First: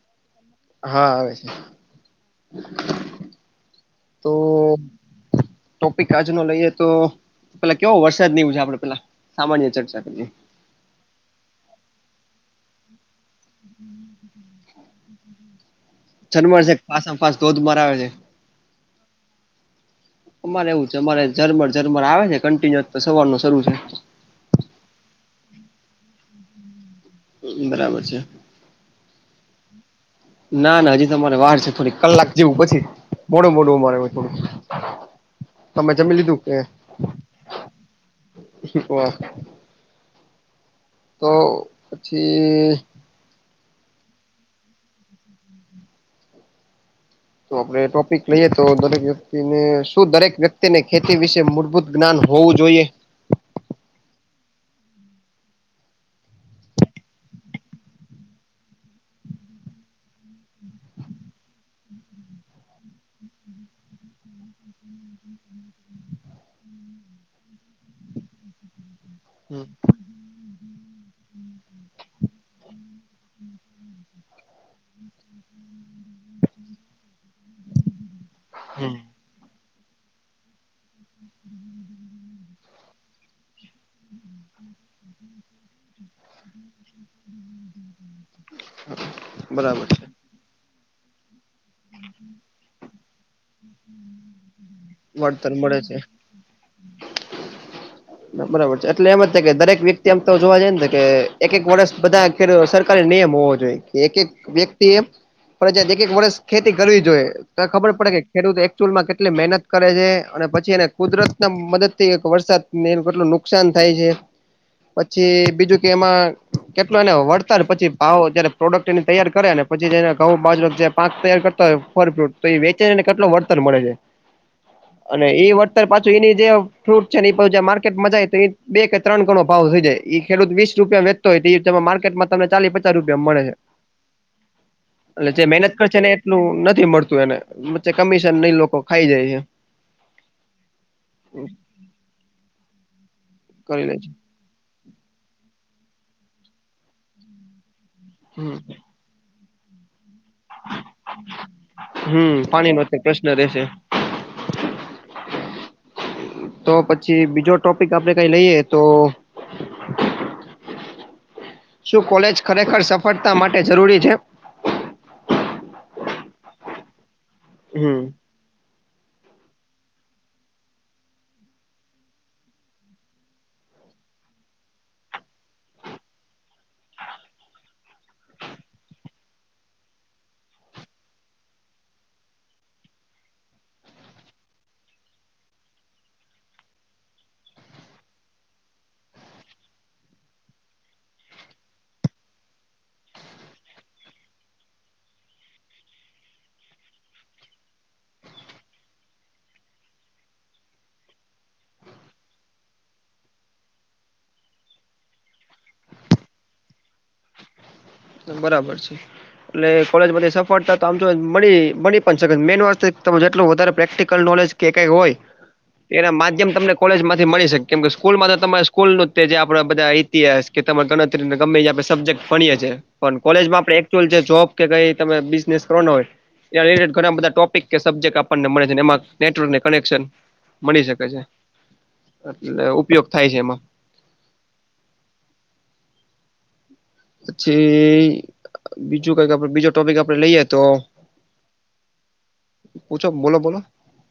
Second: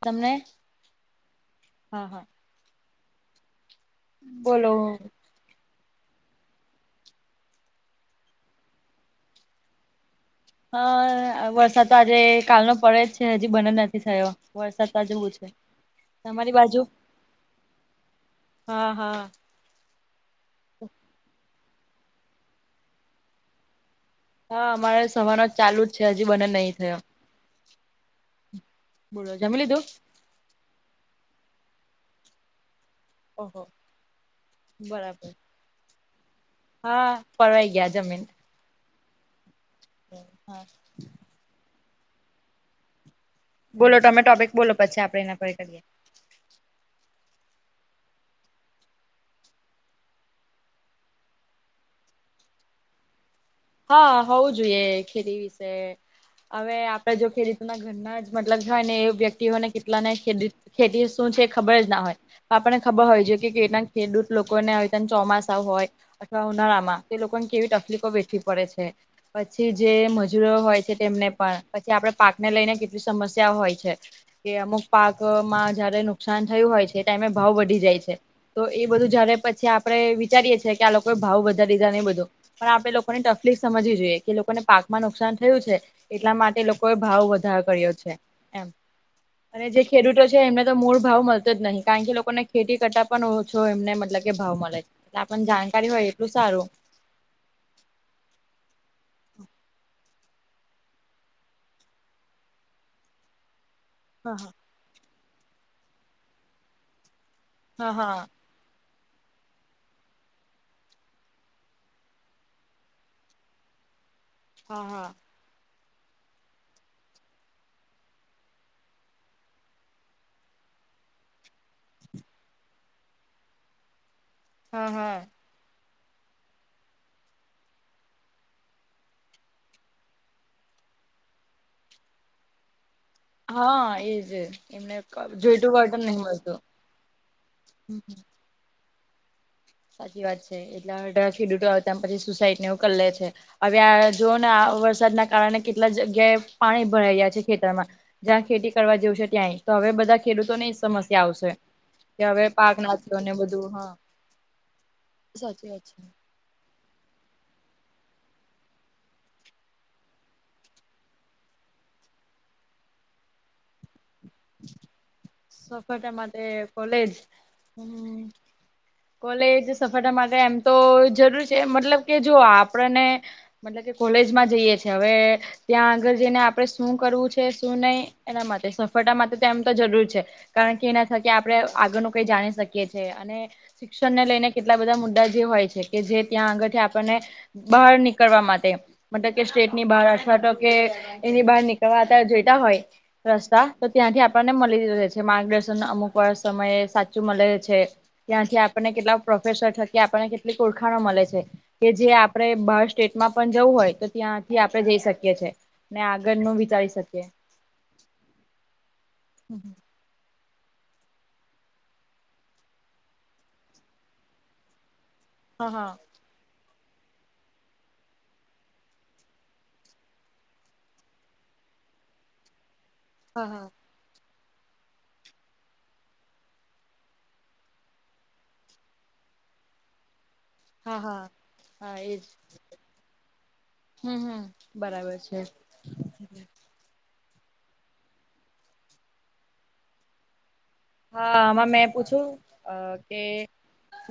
તમને હા આવે છે. હા હા તો બોલો? ટોપિક આજ નો લઈએ તો પેલા કેવો વરસાદ ની આપડે પેલા સામાન્ય ચર્ચા કરીએ હા વરસાદ તો આજે કાલનો પડે જ છે હજી બન જ નથી થયો વરસાદ તો આજેવું છે. તમારી જરમર છે બાજુ ફાસમ ફાસ ધોધ માર આવે છે. હા હા અમારે એવું છે અમારે ઝરમર ઝરમર આવે છે કન્ટિન્યુઅ તો સવાર નો શરૂ છે. હા અમારે સવારનો ચાલુ જ છે હજી બન જ નહીં થયો બરાબર છે. બોલો જમી લીધું? ના ના હજી તમારે વાર છે થોડીક કલાક જેવું પછી મોડું ઓહો મોડું અમારે થોડું બરાબર તમે જમી લીધું કે? હા પરવાઈ ગયા જમીન હા તો પછી બોલો તમે ટોપિક બોલો પછી આપડે એના પર કરીએ તો આપે ટોપિક લઈએ તો દરેક વ્યક્તિને શું દરેક વ્યક્તિને ખેતી વિશે મૂળભૂત જ્ઞાન હોવું જોઈએ. હા હોવું જોઈએ ખેતી વિશે હવે આપડે જો [inaudible] એમના જ મતલબ બધાયને એ વ્યક્તિ હો ને કેટલાને ખેતી શું છે ખબર જ ના હોય આપણને ખબર હોય છે કે કેટલાક ખેડૂત લોકોને હવે તા ચોમાસા હોય અથવા ઉનાળામાં તે લોકોને કેવી તકલીફો વે પડે છે પછી હમ જે મજૂરો હોય છે તેમને પણ પછી આપડે પાક ને લઈને કેટલી સમસ્યા હોય છે. કે અમુક પાકમાં જયારે નુકસાન થયું હોય છે એ ટાઈમે ભાવ વધી જાય છે. તો એ બધું જારે પછી આપડે વિચારીએ છીએ કે આ લોકોએ ભાવ વધારી દીધા ને એ બધું પણ આપણે લોક લોકોને તકલીફ સમજીવી જોઈએ કે લોકોને પાકમાં નુકસાન થયું છે એટલા માટે લોકોએ ભાવ વધારો કર્યો છે. એમ અને જે ખેડૂતો છે એમને તો મૂળ ભાવ મળતો જ નહી કારણ કે લોકોને ખેતી કરતા પણ જો એમને મતલબ કે ભાવ મલે આપણને વળતર મળે જાણકારી છે. હોય એટલું સારું. બરાબર છે એટલે એમ જ દરેક વ્યક્તિ એમ તો જોવા જઈએ ને કે એક એક વર્ષ બધા સરકારી નિયમ હોવો જોઈએ કે એક એક હા વ્યક્તિ [inaudible] ફરજિયાત એક એક વર્ષ ખેતી કરવી જોઈએ તો હા ખબર પડે કે હા ખેડૂત [inaudible] કેટલી મહેનત કરે છે અને પછી એને કુદરતના મદદથી એક વરસાદ ને એનું કેટલું નુકસાન થાય છે હા પછી બીજું કે એમાં કેટલો એને વળતા પછી ભાવ જયારે પ્રોડક્ટ એની તૈયાર કરે ને પછીને ઘઉં, બાજરો જે પાંક તૈયાર કરતા હોય પર ફ્રુટ તો એ વેચેને કેટલું વળતર મળે છે? હા હા અને એ વળતર પાછું એની જે ફ્રૂટ છે. માર્કેટમાં જાય તો બે કે ત્રણ ગણો ભાવ થઈ જાય ઈ ખેડૂત વીસ રૂપિયા વેચતો હોય એ માર્કેટમાં તમ ચાલી- - રૂપિયા મળે છે હા એજ એમને એટલે જે જોઈતું મહેનત કરશે વળતર ને નહી મળતું એટલું નથી મળતું એને વચ્ચે હમ કમીશન ને લોકો ખાઈ જાય છે. સાચી વાત છે એટલે [inaudible] પછી સુસાઈડને એવું કરી લે છે હવે કરી લે આ છે જો- - આ વરસાદના કારણે કેટલા જગ્યાએ પાણી ભરાઈ ગયા છે ખેતરમાં જ્યાં હમ ખેતી કરવા જેવું છે ત્યાંય તો હવે બધા ખેડૂતોને સમસ્યા આવશે કે હવે હમ પાણી પાક નો પ્રશ્ન રહેશે [inaudible] સાચી વાત છે. તો પછી બીજો ટોપિક આપડે કઈ લઈએ તો શું કોલેજ ખરેખર સફળતા માટે જરૂરી છે? સફળતા માટે કોલેજ હ- - [inaudible] કોલેજ સફળતા માટે એમ તો જરૂર છે મતલબ કે જો આપણને મતલબ કે કોલેજ માં જઈએ છે હવે ત્યાં આગળ જઈને આપણે શું કરવું છે શું નહી એના માટે [inaudible] તેમ તો જરૂર છે કારણ કે એના થકી આપણે આગળનું કઈ જાણી શકીએ છીએ અને શિક્ષણ ને લઈને કેટલા બધા મુદ્દા જે હોય છે કે જે ત્યાં આગળથી આપણને- - બહાર નીકળવા માટે- - મતલબ કે સ્ટેટ ની બહાર અથવા તો કે એની બહાર નીકળવાતા જોઈતા હોય રસ્તા તો ત્યાંથી આપણને મળી રહે છે માર્ગદર્શન અમુક વાર સમયે સાચું મળે છે. ત્યાંથી આપણને કેટલા પ્રોફેસર થકી આપણને કેટલી ઓળખાણો મળે છે. કે જે આપણેે બાર સ્ટેટમાં પણ જવું હોય તો ત્યાંથી આપણે જઈ શકીએ. ને આગળ નું વિચારી શકીએ. બરાબર છે એટલે કોલેજમાંથી સફળતા તો આમ જોવે તો મળી મળી પણ શકે મેન વસ્તુ ઈ કે તમે જેટલું વધારે પ્રેક્ટિકલ નોલેજ કે કઈ હોય હા હા એના માધ્યમ તમને કોલેજ માંથી મળી શકે કેમ કે સ્કૂલમાં તો તમારે સ્કૂલ ન જે આપણા બધા ઇતિહાસ કે તમા ગણ ગમે ન્યા આપણે સબજેકટ ભણીએ છીએ, પણ હા કોલેજમાં હા આપે જોબ કે કઈ તમે બિઝનેસ કરવાનો હોય ટે ઘણા બધા ટોપિક કે સબ્જેક્ટ આપણને મળે છે, એમાં નેટવર્ક ને કનેક્શન મળી હા શકે છે, હા. હા એજ એટલે ઉપયોગ થાય છે એમાં હમ હમ બરાબર છે. પછી બીજું કઈક આપડ બીજો ટોપિક આપડે લઈએ તો હા આમાં મેં પૂછું પૂછો કે બોલો બોલો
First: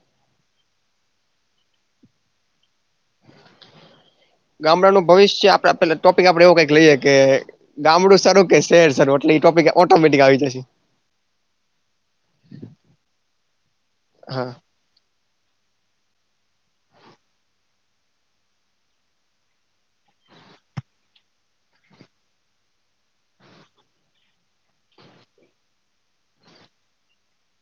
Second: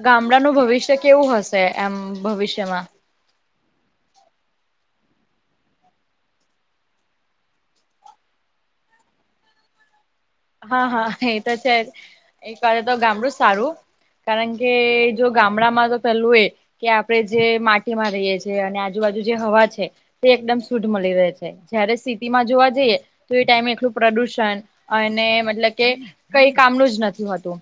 ગામડાનું ભવિષ્ય કેવું હશે એમ ભવિષ્યમાં? ગામડાનું ભવિષ્ય, આપડે પેલા ટોપિક આપડે એવું કઈક લઈએ કે ગામડું સારું કે શહેર સારું એટલે એ ટોપિક ઓટોમેટિક આવી જશે. હા હા એ તો છે, એ કરે તો ગામડું સારું, હા કારણ કે કે જો ગામડા માં તો પેલું એ કે આપણે જે માટીમાં રહીએ છીએ અને આજુબાજુ જે હવા છે તે એકદમ શુદ્ધ મળી રહે છે, જયારે સ્થિતિમાં જોવા જઈએ તો એ ટાઈમે એટલું પ્રદુષણ અને મતલબ કે કઈ કામનું જ નથી હોતું,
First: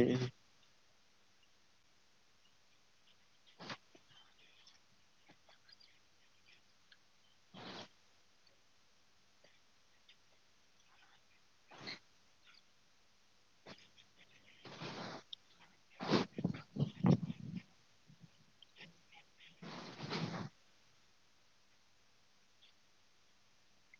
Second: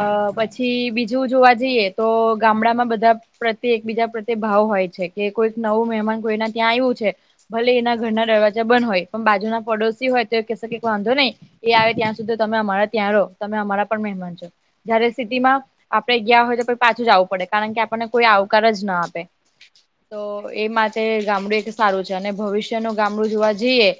અ પછી બ જેવું જોવા જઈએ, તો ગામડા માં બધા પ્રત્યે એકબીજા પ્રત્યે ભાવ હોય છે કે કોઈક નવું મહેમાન કોઈને ત્યાં આવ્યું છે ભલે એના ઘરના દરવાજા બંધ હોય, પણ બાજુ ના પડોશી હોય તો એ કેસે ક વાંધો નહીં એ આવે ત્યાં સુધી તમે અમારા ત્યાં રહો, તમે અમારા પણ મહેમાન છો, જયારે સિટીમાં આપડ ગયા હોય તો પાછું જ આવવું પડે, કારણ કે આપણને કોઈ આવકાર જ ના આપે તો એ માટે ગામડું એક સારું છે અને ભવિષ્યનું ગામડું જોવા જઈએ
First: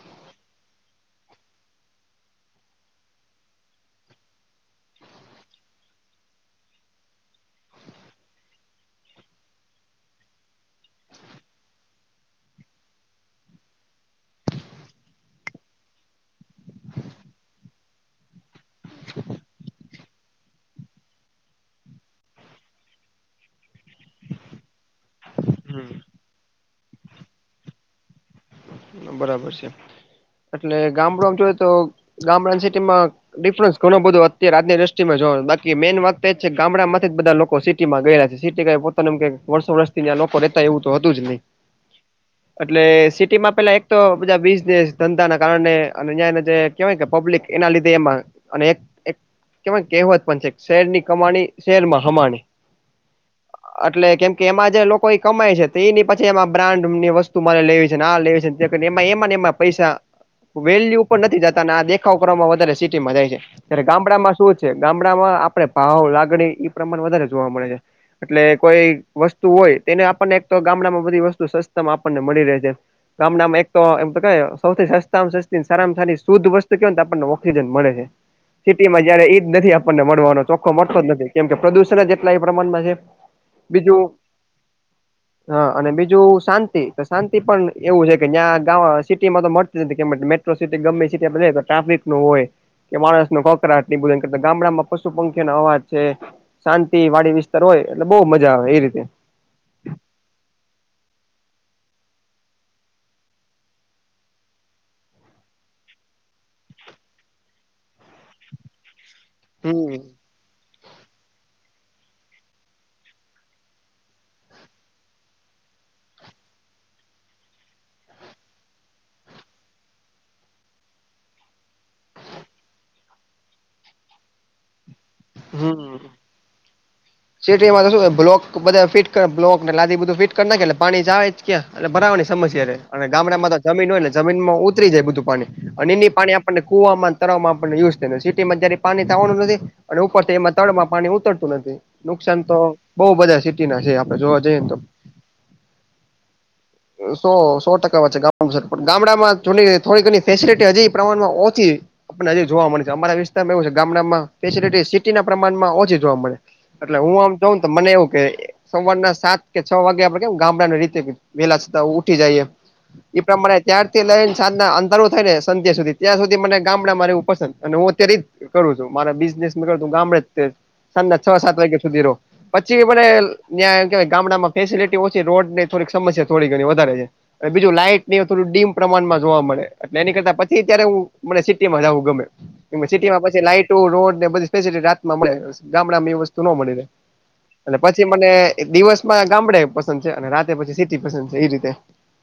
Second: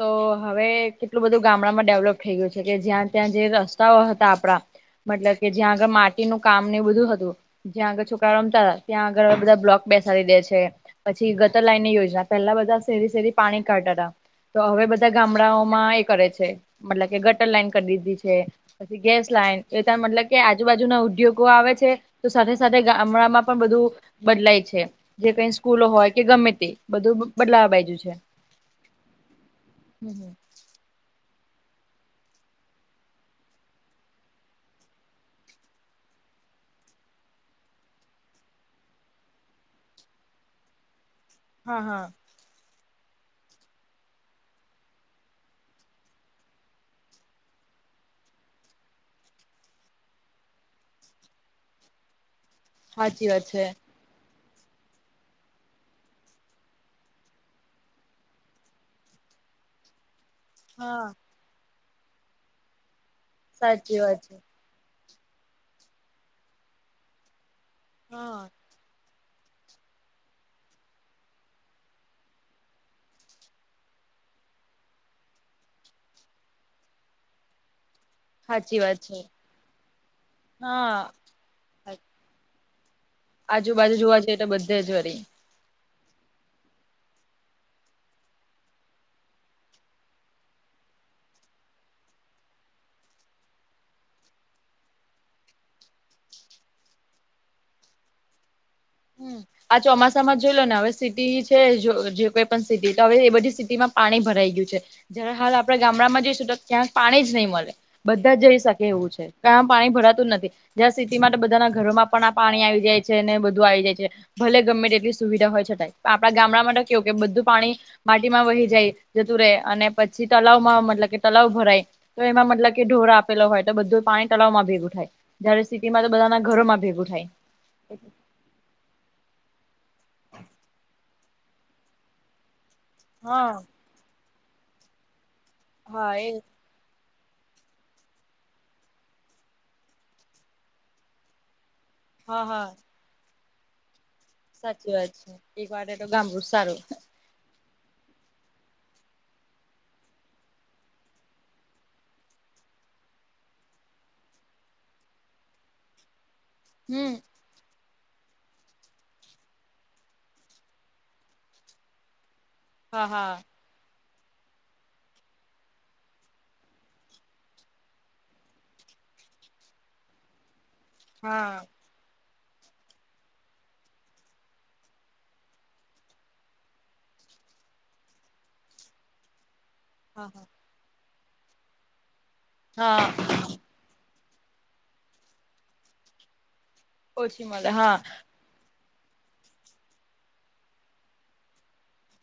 તો હવે કેટલું બધું ગામડામાં ડેવલપ થઈ ગયું છે કે, જ્યાં ત્યાં જે રસ્તાઓ હતા આપડા મતલબ કે જ્યાં આગળ માટીનું કામ ને બધું હતું જ્યાં આગળ છોકરાઓ રમતા ત્યાં આગળ બધા બ્લોક બેસાડી દે છે પછી ગટર લાઈનની યોજના, પહેલા બધા શેરી શેરી પાણી કાઢતા હતા તો હવે બધા ગામડાઓમાં એ કરે છે, મતલબ કે ગટર લાઈન કરી દીધી છે પછી ગેસ લાઈન એ ત મતલબ કે આજુબાજુના ઉદ્યોગો આવે છે તો સાથે સાથે ગામડામાં પણ બધું બદલાય છે જે કઈ સ્કૂલો હોય કે ગમે તે બધું બદલાવા બાજુ છે બરાબર છે, હમ એટલે ગામડુંમાં જો તો ગામડાની સિટીમાં ડિફરન્સ ઘણું બધું અત્યારે આજની દ્રષ્ટિમાં જોવા બાકી મેન વાત એ જ છે કે ગામડામાંથી જ બધા લોકો સ સિટીમાં ગયેલા છે, સિટી ક પોતા વર્ષો વર્ષથીં લોકો રહેતા એવું તો હતું જ નઈ હા હા. એટલે સિટીમાં પેલા એક તો બધા બિઝનેસ ધંધા ના કારણે અને એ જે કેહવાય કે પબ્લિક એના લીધે એમાં અને એક કેવાય કહેવત પણ છે, શહેરની કમાણી શહેરમાં હમાણી હાચી વાત છે. એટલે કેમ કે એમાં જે લોકો કમાય છે, તે એની પછી એમાં બ્રાન્ડ ની વસ્તુ મને લેવી છે, આ લેવી છે એમાં એમાંને એમાં પૈસા વેલ્યુ હા પણ નથી જતા, અને આ દેખાવ કરવામાં વધારે સિટીમાં જાય છે ત્યારે સાચી વાત ગામડામાં શું છે, ગામડામાં આપડે ભાવ લાગણી ઈ પ્રમાણ વધારે જોવા મળે છે હા એટલે કોઈ વસ્તુ હોય તેને આપણને એક તો ગામડામાં બધી વસ્તુ સસ્તમાં આપણને મળી રહે છે ગામડામાં એક તો એમ સૌથી સસ્તામાં સસ્તી સારામાં સારી શુદ્ધ વસ્તુ કેય તો આપણને ઓક્સિજન મળે છે સાચી સિટી વાત માં છે જયારે ઈજ નથી આપણને મળવાનો ચોખ્ખો મથો હા જ નથી, કેમ કે પ્રદુષણ જ એટલા એ પ્રમાણમાં છે આજુબાજુ બીજું જોવા જએ એ તો બધે જ વારી હા અને બીજું શાંતિ, તો શાંતિ પણ એવું છે કે જ્યાં ગ સિટીમાં તો મળતી નથી કે મેટ્રો સીટી ગમે એ સિટી માં રેય તો ટ્રાફિક તો હોય. કે માણસ નો કોકરાટ એ બધું કરતા ગામડામાં પશુ પંખી નો અવાજ છે. શાંતિ વાડી વિસ્તાર હોય એટલે બહુ મજા આવે એ રીતે. હમ આ ચોમાસામાં જોઈ લો ને હવે સિટી છે જે કોઈ પણ સિટી તો હવે એ બધી સિટીમાં પાણી ભરાઈ ગયું છે. જરા હાલ આપડે ગામડામાં જઈશું તો ક્યાંક પાણી જ નહી મળે બધા જઈ શકે એવું છે. ઘણા પાણી હમ ભરાતું જ નથી જ્યાં સિટી મા ને બધાના ઘરોમાં પણ આ પાણી આવી જાય છે ને બધું. આવી જાય છે ભલે ગમે તેટલી સુવિધા હોય છતાંય પણ આપડા ગામડા મા તો કેવું કે બધું પાણી. વાડીમાં વહી જાય જતું રે અને પછી તલાવમાં મતલબ કે તલાવ ભરાય. તો એમાં મતલબ કે ઢોરો આપેલો હોય તો બધું પાણી તળવમાં ભેગું થાય. જયારે સીટીમાં તો બધાના ઘરોમાં ભેગું થાય. સિટી માં તો શું બ્લોક બધા ફિટ બ્લોક ને લાદી બધું ફિટ કરી નાખે એટલે પાણી જાવે જ ક્યાં અને ભરાવાની સમસ્યા રે. અને ગામડામાં હા તો જમીન હોય એટલે જમીનમાં ઉતરી જાય બધું પાણી અને ઈને ઈ હા પાણી એ આપણને. કુવામાં તરાવમાં આપણને યુઝ થાય સિટીમાં ક્યારે પાણી થવાનું નથી. અને ઉપર થી એમાં તળમાં પાણી ઉતરતું નથી હા નુકસાન તો હા બહુ બધા સિટી ના છે આપડે જોવા. જઈએ ને તો સાચી વાત છે ઈ માટે તો ગામડું સારું. સો સો ટકા વાત છે ગામ ગામડામાં થોડી ઘણી ફેસિલિટી હજી પ્રમાણમાં ઓછી. આપણને હજી જોવા મળે છે અમારા વિસ્તારમાં એવું છે ગામડામાં. ફેસિલીટી સીટી ના પ્રમાણમાં ઓછી જોવા મળે એટલે હમ હું આમ જાઉંને તો મને એવું કે. સવારના સાત કે છ વાગે આપડે કેમ ગામડાના રીતે વેલા છતા ઉઠી જઈએ. હા ઈ હા પ્રમાણે. ત્યારથી લઈ ને સાજના અંધારુ થાય ને સંધ્યા સુધી ત્યાં સુધી મને ગામડા મા રેવું પસંદ અને હું અત્યારે ઈજ. કરું છું મારા બિઝનેસ ને ગામડે જ તે સાંજના છ સાત હા વાગ્યા સુધી રહું. પછી મને ન્યા કેવાય ગામડામાં ફેસિલટી ઓછી રોડ ની થોડીક સમસ્યા થોડી ઘણી વધારે છે. બીજું લાઈટ ની થોડું ડીમ પ્રમાણમાં જોવા મળે. તેની હા કરતા હા પછી અત્યારે હું મને સિટીમાં જાઉ ગમે હા સિટીમાં પછી લાઈટો રોડ. બધી ફેસિલિટી રાતમાં મળે ગામડામાં એ વસ્તુ નો મળી રહે ઓછી મળે અને હા પછી મને. દિવસમાં ગામડે પસંદ છે અને રાતે પછી સિટી પસંદ છે એ રીતે.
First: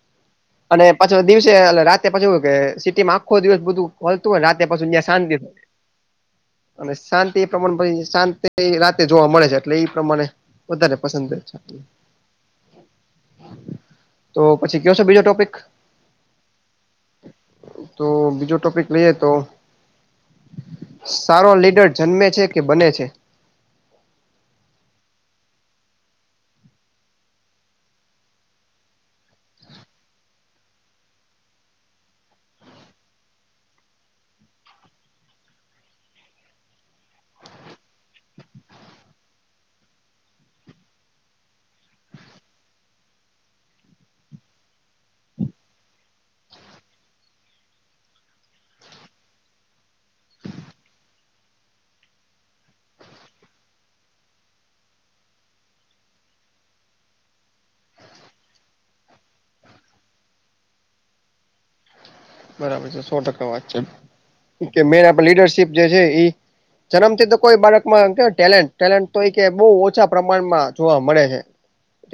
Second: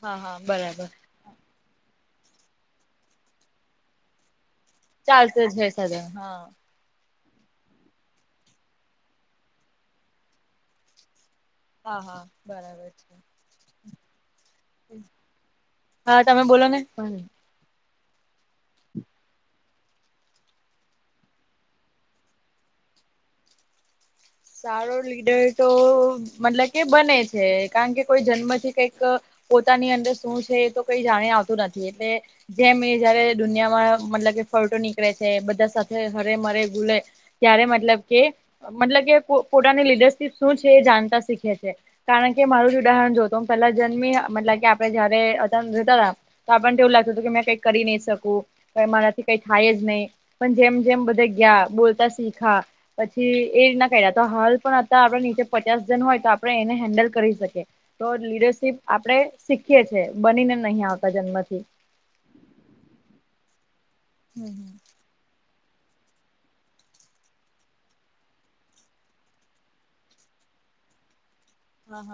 હા હા બરાબર. જો દિવસે એલે રાતે પછી એવું કે સિટી માં આખો દિવસ બધું મલતું હોય રાતે પાછું ન્યા શાંતિ. ચાલશે જ હે હા. અને શાંતિ એ પ્રમાણે પછી શાંતિ રાતે જોવા મળે છે એટલે એ પ્રમાણે વધારે પસંદ જ છે. હા હા બરાબર છે. તો પછી કયો છો બીજો ટોપિક હા તમે બોલો ને. તો બીજો ટોપિક લઈએ તો. સારો લીડર જન્મે છે કે બને છે. સારો લીડર તો મતલબ કે બને છે કારણ કે કોઈ જન્મથી કઈંક. પોતાની અંદર શું છે એ તો કઈ જાણી આવતું નથી એટલે. જેમ એ જયારે દુનિયામાં મતલબ કે ફલટો નીકળે છે બધા સાથે હરે મરે જુલે. ત્યારે મતલબ કે મતલબ કે પોતાની લીડરશીપ શું છે એ જાણતા શીખે છે. કારણ કે મારું જ ઉદાહરણ જો તો હું પેલ્લા જન્મી મતલબ કે આપણે જયારે અ જતા હતા. તો આપણને એવું લાગતું હતું કે મેં કઈ કરી નઈ શકું મારાથી કઈ થાય જ નઈ. પણ જેમ જેમ બધાં ગયા બોલતા શીયખા પછી એ રીતના. કયરા તો હાલ પણ અતારે આપડે નીચે પચાસ જન હોય તો આપણે એને હેન્ડલ કરી શકીએ. તો લીડરશીપ આપડે શીખીએ છે બનીને નહીં આવતા જન્મથી. બરાબર છે સો ટકા વાત છે કેમકે હા મે આપે લીડરશીપ જે છે ઈ. જન્મથી તો કોઈ બાળકમાં કે ટેલેન્ટ ટેલેન્ટ તો એ કે બો ઓછા પ્રમાણમાં જોવા મળે છે.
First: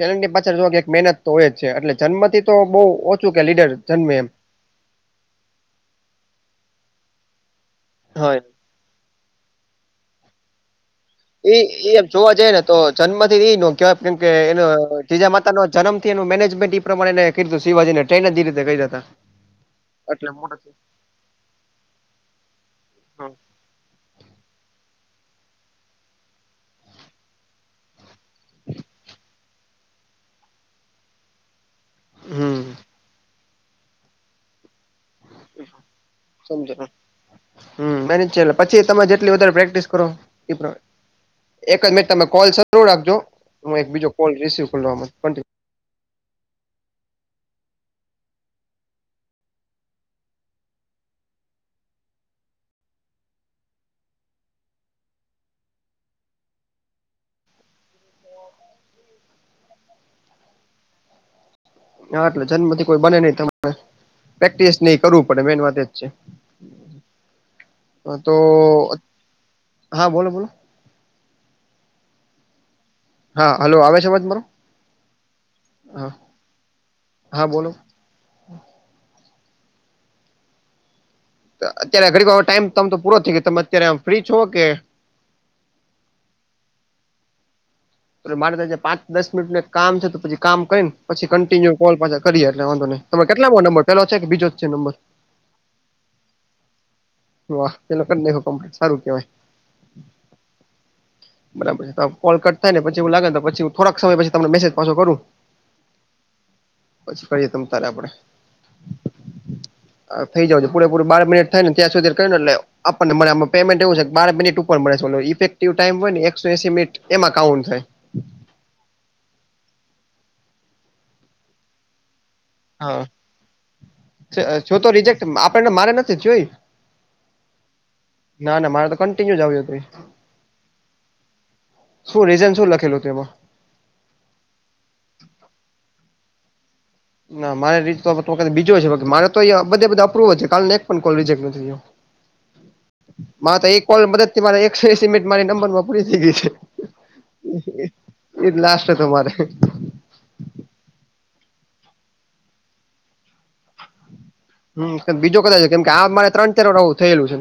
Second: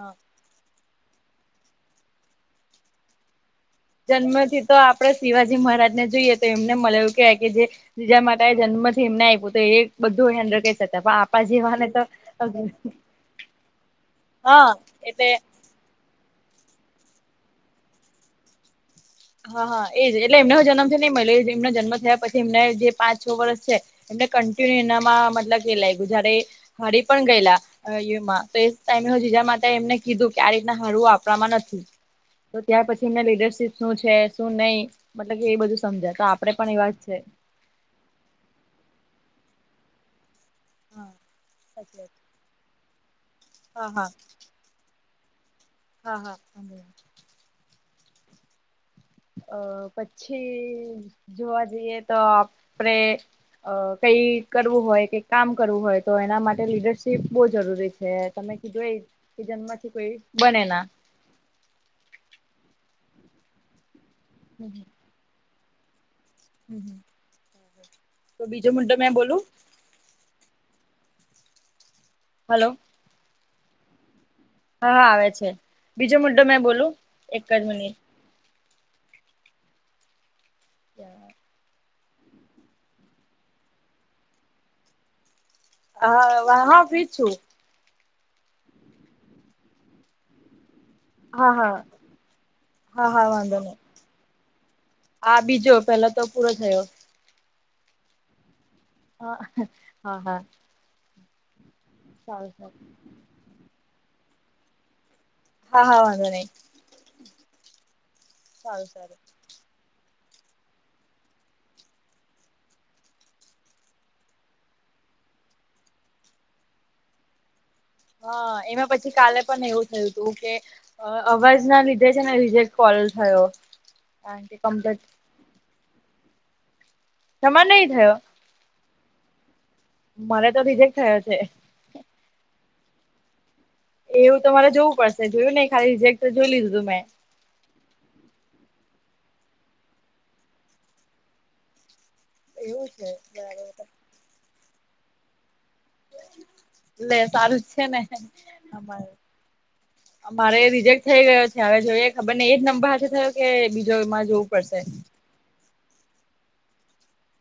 હા કે પાછળ જો કે એક મહેનત તો હોય જ છે એટલે જન્મથી તો બો ઓછું કે લીડર. જન્મે એમ જન્મથી તો આપડે શિવાજી મહારાજ ને જોઈએ તો એમને મલે એવું કે જે બીજા હા માટે જન્મ. એમને આયપૂ તો એ બધું આયા. એ એમ જોવા જઈ ને તો જન્મથી નો કેવાય કેમ કે એનો હા એટલે જીજા માતા નો. જન્મથી એનું મેનેજમેન્ટ ઈ પ્રમાણે એને કીધુ શિવાજી ને ટ્રેન જ જે રીતે કયૉતા. હા હા, એજ એટલે એમનો હો જન્મથીની મલ્યો એજ એમનો જન્મ થયા પછી એમને જે પાંચ થયા છ વર્ષ છે. એટલે કન્ટિન્યુ એનામાં મતલબ [unintelligible] જ્યારે એ હારી પણ ગયેલા. [unintelligible] તો એ ટાઈમે હ જીજા માસા એમને કીધું કે આ રીતના હળવું આપમાં નથી. તો હમ ત્યાં પછી એમને લીડરશીપ શું છે, શું નઈ મતલબ કે એ બધું સમજાય તો આપણે પણ એવાજ છે હમ્મ, બે છેલે પછી તમે જેટલી વધારે પ્રેક્ટિસ કરો હા [unintelligible] એક જ સાચી મિનિટ વાત તમે કોલ શરૂ રાખજો. હું એક હા બીજો કોલ રિસિવ [unintelligible] હા હા. અ પછી જોવા જઈએ તો આપરે અ કઈ કરવું હોય કે કામ કરવું હોય તો એના માટે લીડરશીપ બો જરૂરી છે, તમે [unintelligible] જન્મથી કોઈ બનેના. હા એટલે જન્મથી કોઈ બને નઈ તમારે પ્રેક્ટિસ ને કરવું પડે મેન વાત એ જ છે. તો હમ, બીજો મુદ્દો મે બોલું? હા, બોલો બોલો હલો હા હાલો આવે છે, અવાજ મારો? હા આવે છે, હા બીજો મુદ્દો મેં બોલું એક હા જ બોલો મિનિટ [unintelligible] અત્યારે ઘડી ટાઈમ તમતો પૂરો થઈ ગયો તમે અત્યારે ફ્રી છો કે? હા વા હ ફ્રી જ છું. મારે ત પાંચ દસ મિનિટનુ કામ છે, તો પછી કામ કરીને પછી હા કન્ટિન્યુ હા કોલ પાછા કરીએ એટલે વાંધો નહીં હા ત હા કેટલા બ વાંધો નહી નંબર પેલો છે, કે બીજો જ છે, નંબર? આ બીજો પેલા તો પૂરો થયો. વાહ [unintelligible] હા, હા, હા બરાબર છે, કોલ સારું કટ થાયને સારું પછી એવુ લાગે ત પછી થોડાક સમય પછી તમ મેસેજ પાછો કરું. હા હા વાધો નય પછી કરીએ તમ તારે આપડે [unintelligible] થઈ જાવજ પૂરેપૂરી બાર મિનિટ થાય ને ત્યાં સુધી [unintelligible] આપણને મણે આમાં પેમેન્ટ એવું છે, કે બાર મિનિટ ઉપર મળે છેલો ઇફેક્ટિવ ટાઈમ હોય ને એકસો એસી મિનિટ એમાં કાઉન્ટ થાય. હા એમાં પછી કાલે પણ એવું થયું હતું કે અ અવાજ ના લીધે છે, ને રિજેક્ટ કોલ થયો [unintelligible] આપડને મારે નથી જોય. જમા નહી થયો. ના ના મારે તો કન્ટિન્યુ આવયોત્રી મરે તો રીજેક થયો છે. શું રીઝન શું લખેલું તેમાં? એવું તમારે જોવું પડશે જોયું ને ખાલી રિજેક્ટ જોઈ લીધું તું મેં ના મારી [unintelligible] બીજો છે, મારે તો બધે બધા અપ્રવ છે, કાલનો એક પણ કોલ રજેક્ટ નથીયો એવું છે મા તો એક બરાબર કોલ મદદથી મારે એકસો એસી મિનિટ મારી નંબરમા પુરી થયા ગય છે, લે સારું જ છે ને એ લાસ્ટ હતો અમારે મારે અમારે રિજેક્ટ થઈ ગયો છે, હવે જોઈએ ખબર ને એજ નંબર હાથે થયો કે બીજો એમાં જો હમ્મ બીજું કદાચ છે કેમ કે આ મારે ત્રણ ચારવું થયેલું છે.